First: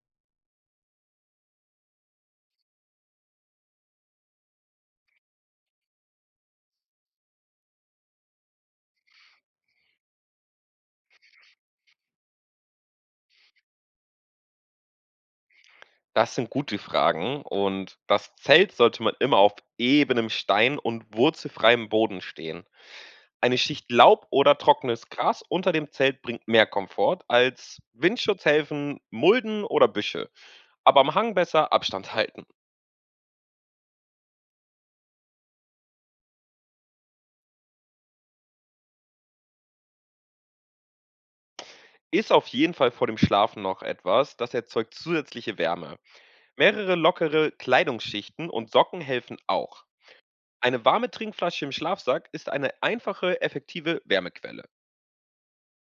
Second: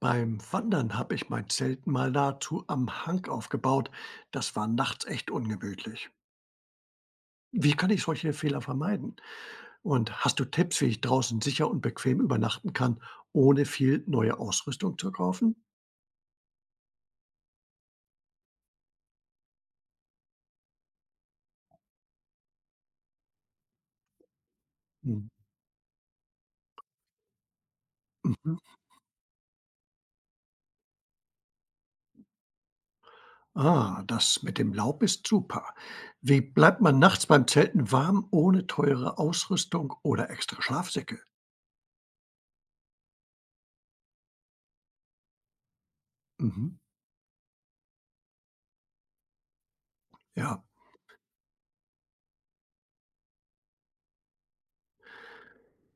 Beim Wandern habe ich mein Zelt mal nahezu am Hang aufgebaut. Das war nachts echt ungemütlich. Wie kann ich solche Fehler vermeiden? Und hast du Tipps, wie ich draußen sicher und bequem übernachten kann, ohne viel neue Ausrüstung zu kaufen? Das sind gute Fragen und das Zelt sollte man immer auf ebenem Stein und wurzelfreiem Boden stehen. Eine Schicht Laub oder trockenes Hm, Gras unter dem Zelt bringt mehr Komfort als mhm. Windschutzhelfen, Mulden oder Büsche. Aber am Hang besser Abstand halten. Ah, das mit dem Laub ist super. Wie bleibt man nachts beim Zelten warm ohne teure Ausrüstung oder extra Schlafsäcke? Ist auf jeden Fall vor dem Schlafen noch etwas, das erzeugt zusätzliche Wärme. Mhm. Mehrere lockere Kleidungsschichten und Socken helfen auch. Ja, Eine warme Trinkflasche im Schlafsack ist eine einfache, effektive Wärmequelle.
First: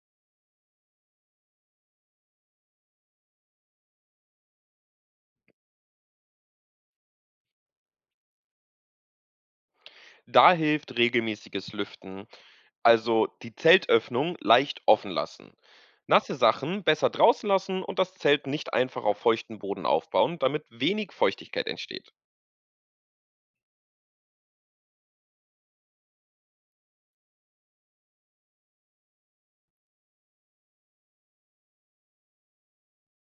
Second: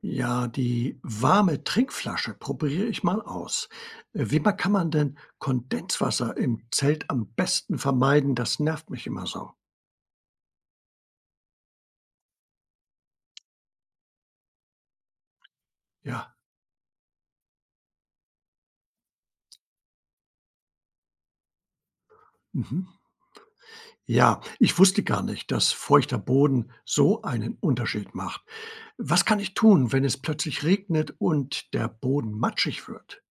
ja, die warme Trinkflasche probiere ich mal aus. Wie man kann man denn Kondenswasser im Zelt am besten vermeiden? Das nervt mich immer so. Da hilft regelmäßiges Lüften, also die Zeltöffnung leicht offen lassen. Nasse Ja. Sachen besser draußen lassen und das Zelt nicht einfach auf feuchten Boden aufbauen, damit wenig Feuchtigkeit entsteht. Mhm. Ja, ich wusste gar nicht, dass feuchter Boden so einen Unterschied macht. Was kann ich tun, wenn es plötzlich regnet und der Boden matschig wird?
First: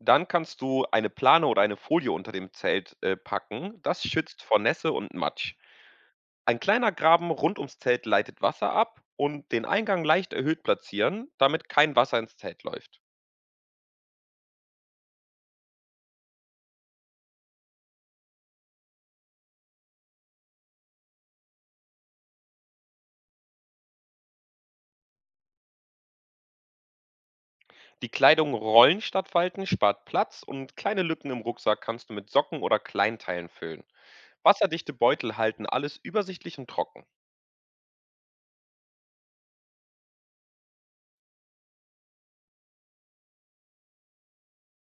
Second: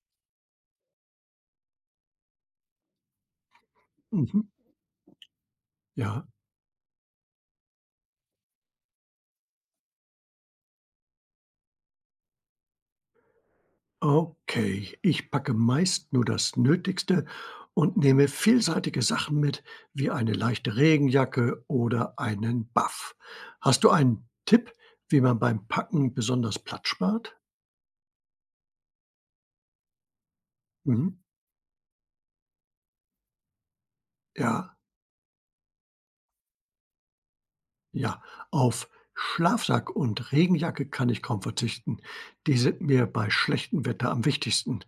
Dann kannst du eine Plane oder eine Folie unter dem Zelt packen. Das schützt Mhm. vor Nässe und Matsch. Ja. Ein kleiner Graben rund ums Zelt leitet Wasser ab und den Eingang leicht erhöht platzieren, damit kein Wasser ins Zelt läuft. Okay, ich packe meist nur das Nötigste und nehme vielseitige Sachen mit, wie eine leichte Regenjacke oder einen Buff. Hast du einen Tipp, wie man beim Packen besonders Platz spart? Die Kleidung rollen statt falten spart Platz und kleine Mhm. Lücken im Rucksack kannst du mit Socken oder Kleinteilen füllen. Ja, Wasserdichte Beutel halten alles übersichtlich und trocken. ja. Auf Schlafsack und Regenjacke kann ich kaum verzichten. Die sind mir bei schlechtem Wetter am wichtigsten.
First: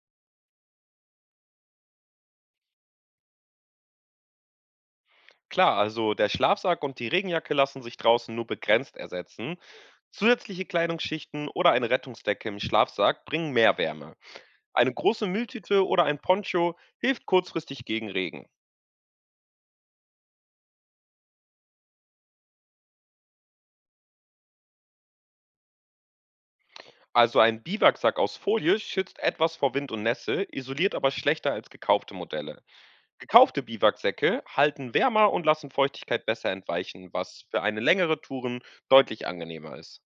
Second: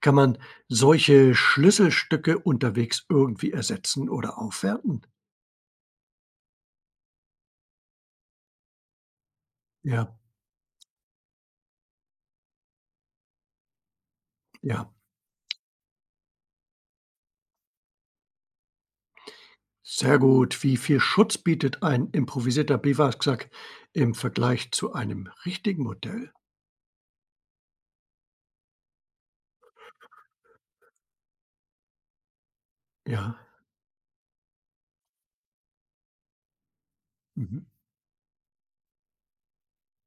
Kann man solche Schlüsselstücke unterwegs irgendwie ersetzen oder aufwerten? Klar, also der Schlafsack und die Regenjacke lassen sich draußen nur begrenzt ersetzen. Ja, Zusätzliche Kleidungsschichten oder eine Rettungsdecke im Schlafsack bringen mehr Wärme. ja. Eine große Mülltüte oder ein Poncho hilft kurzfristig gegen Regen. Sehr gut. Wie viel Schutz bietet ein improvisierter Biwaksack im Vergleich zu einem richtigen Modell? Also ein Biwaksack aus Folie schützt etwas vor Wind und Nässe, isoliert aber schlechter als gekaufte Modelle. Ja. Gekaufte Biwaksäcke halten wärmer und lassen Feuchtigkeit besser entweichen, was für Mhm. eine längere Touren deutlich angenehmer ist.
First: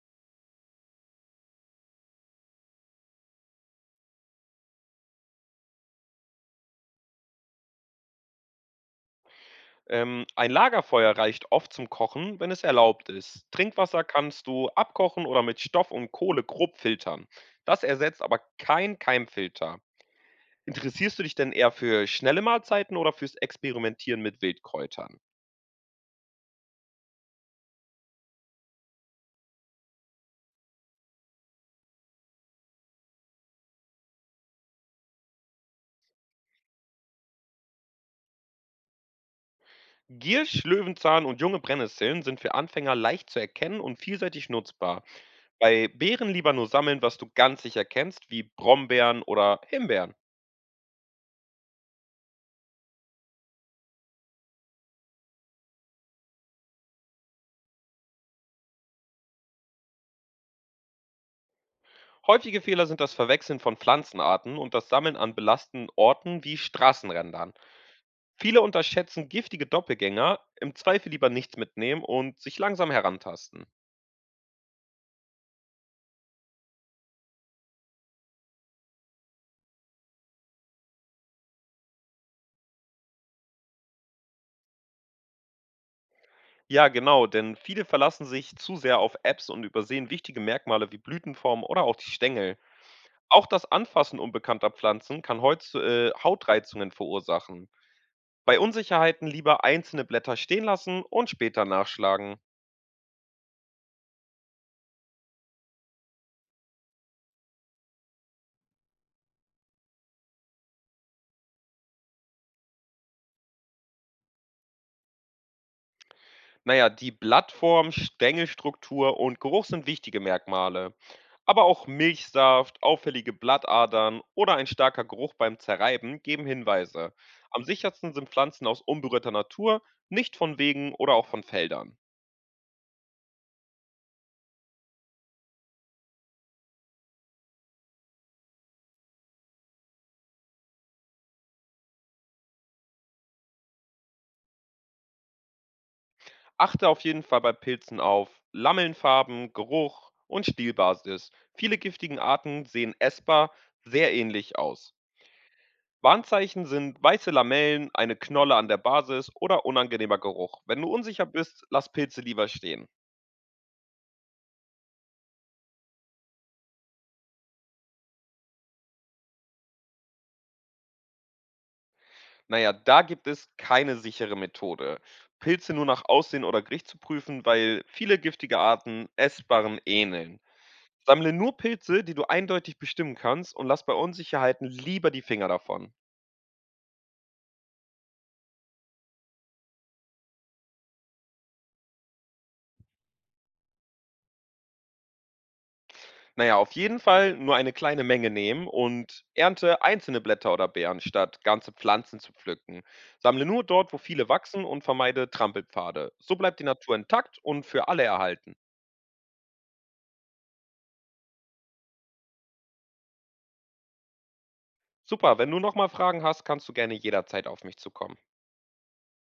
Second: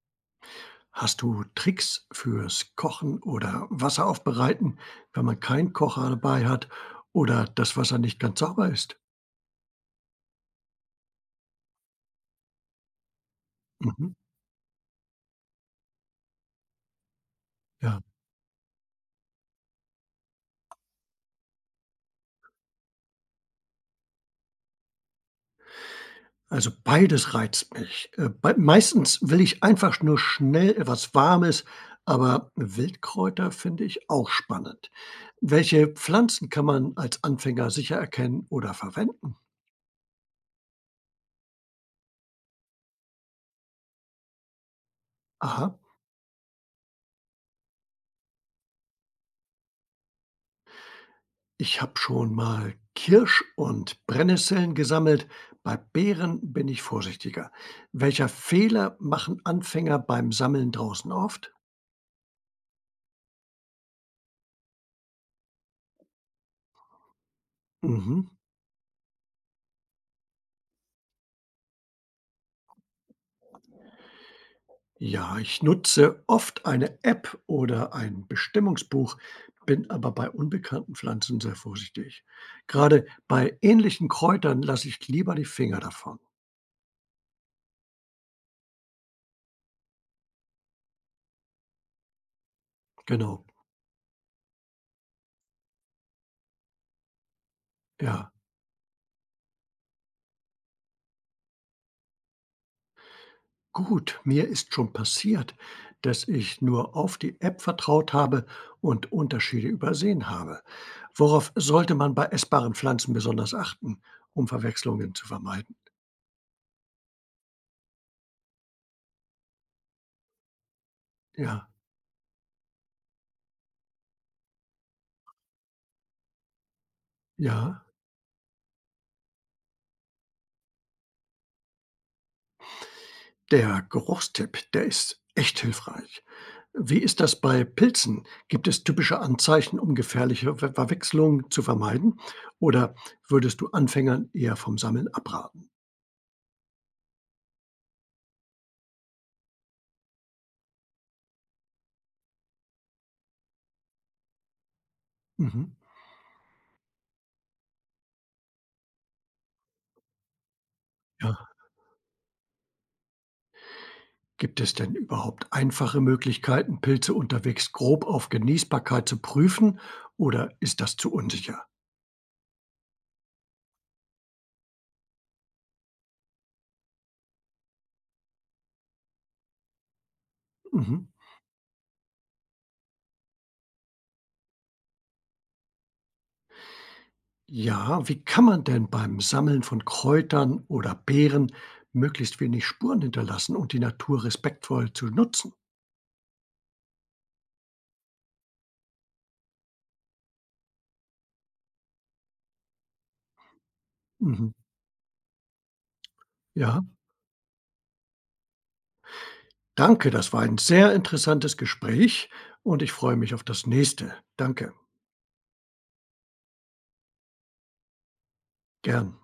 Hast du Tricks fürs Kochen oder Wasser aufbereiten, wenn man keinen Kocher dabei hat oder das Wasser nicht ganz sauber ist? Ein Lagerfeuer reicht oft zum Kochen, wenn es erlaubt ist. Trinkwasser Mhm. kannst du abkochen oder mit Stoff und Kohle grob filtern. Das Ja. ersetzt aber kein Keimfilter. Interessierst du dich denn eher für schnelle Mahlzeiten oder fürs Experimentieren mit Wildkräutern? Also beides reizt mich. Bei meistens will ich einfach nur schnell etwas Warmes, aber Wildkräuter finde ich auch spannend. Welche Pflanzen kann man als Anfänger sicher erkennen oder verwenden? Giersch, Löwenzahn und junge Brennnesseln sind für Anfänger leicht zu erkennen und vielseitig nutzbar. Aha, Bei Beeren lieber nur sammeln, was du ganz sicher kennst, wie Brombeeren oder Himbeeren. ich habe schon mal Kirsch und Brennnesseln gesammelt. Bei Beeren bin ich vorsichtiger. Welcher Fehler machen Anfänger beim Sammeln draußen oft? Häufige Fehler sind das Verwechseln von Pflanzenarten und das Sammeln an belasteten Orten wie Straßenrändern. Mhm. Viele unterschätzen giftige Doppelgänger, im Zweifel lieber nichts mitnehmen und sich langsam herantasten. Ja, ich nutze oft eine App oder ein Bestimmungsbuch, bin aber bei unbekannten Pflanzen sehr vorsichtig. Gerade bei ähnlichen Kräutern lasse ich lieber die Finger davon. Ja, genau, denn viele verlassen sich zu sehr auf Apps und übersehen wichtige Merkmale wie Blütenform oder auch die Stängel. Auch Genau, das Anfassen unbekannter Pflanzen kann Hautz Hautreizungen verursachen. ja. Bei Unsicherheiten lieber einzelne Blätter stehen lassen und später nachschlagen. Gut, mir ist schon passiert, dass ich nur auf die App vertraut habe und Unterschiede übersehen habe. Worauf sollte man bei essbaren Pflanzen besonders achten, um Verwechslungen zu vermeiden? Naja, die Blattform, Stängelstruktur und Geruch sind wichtige Merkmale. Aber Ja, auch Milchsaft, auffällige Blattadern oder ein starker Geruch beim Zerreiben geben Hinweise. Am ja. sichersten sind Pflanzen aus unberührter Natur, nicht von Wegen oder auch von Feldern. Der Geruchstipp, der ist echt hilfreich. Wie ist das bei Pilzen? Gibt es typische Anzeichen, um gefährliche Verwechslungen zu vermeiden? Oder würdest du Anfängern eher vom Sammeln abraten? Achte auf jeden Fall bei Pilzen auf Lammelnfarben, Geruch und Stielbasis. Viele giftigen Arten sehen essbar sehr ähnlich aus. Mhm. Warnzeichen sind weiße Lamellen, eine Knolle an der Basis oder unangenehmer Geruch. Wenn du unsicher Ja. bist, lass Pilze lieber stehen. Gibt es denn überhaupt einfache Möglichkeiten, Pilze unterwegs grob auf Genießbarkeit zu prüfen oder ist das zu unsicher? Naja, da gibt es keine sichere Methode. Pilze nur nach Aussehen oder Geruch zu prüfen, weil viele giftige Arten essbaren ähneln. Mhm. Sammle nur Pilze, die du eindeutig bestimmen kannst und lass bei Unsicherheiten lieber die Finger davon. Ja, wie kann man denn beim Sammeln von Kräutern oder Beeren möglichst wenig Spuren hinterlassen und die Natur respektvoll zu nutzen? Na ja, auf jeden Fall nur eine kleine Menge nehmen und ernte einzelne Blätter oder Beeren, statt ganze Pflanzen zu pflücken. Sammle nur dort, wo viele Mhm. wachsen und vermeide Trampelpfade. So bleibt die Ja, Natur intakt und für alle erhalten. danke, das war ein sehr interessantes Gespräch und ich freue mich auf das nächste. Danke, Super, wenn du nochmal Fragen hast, kannst du gerne jederzeit auf mich zukommen. gern.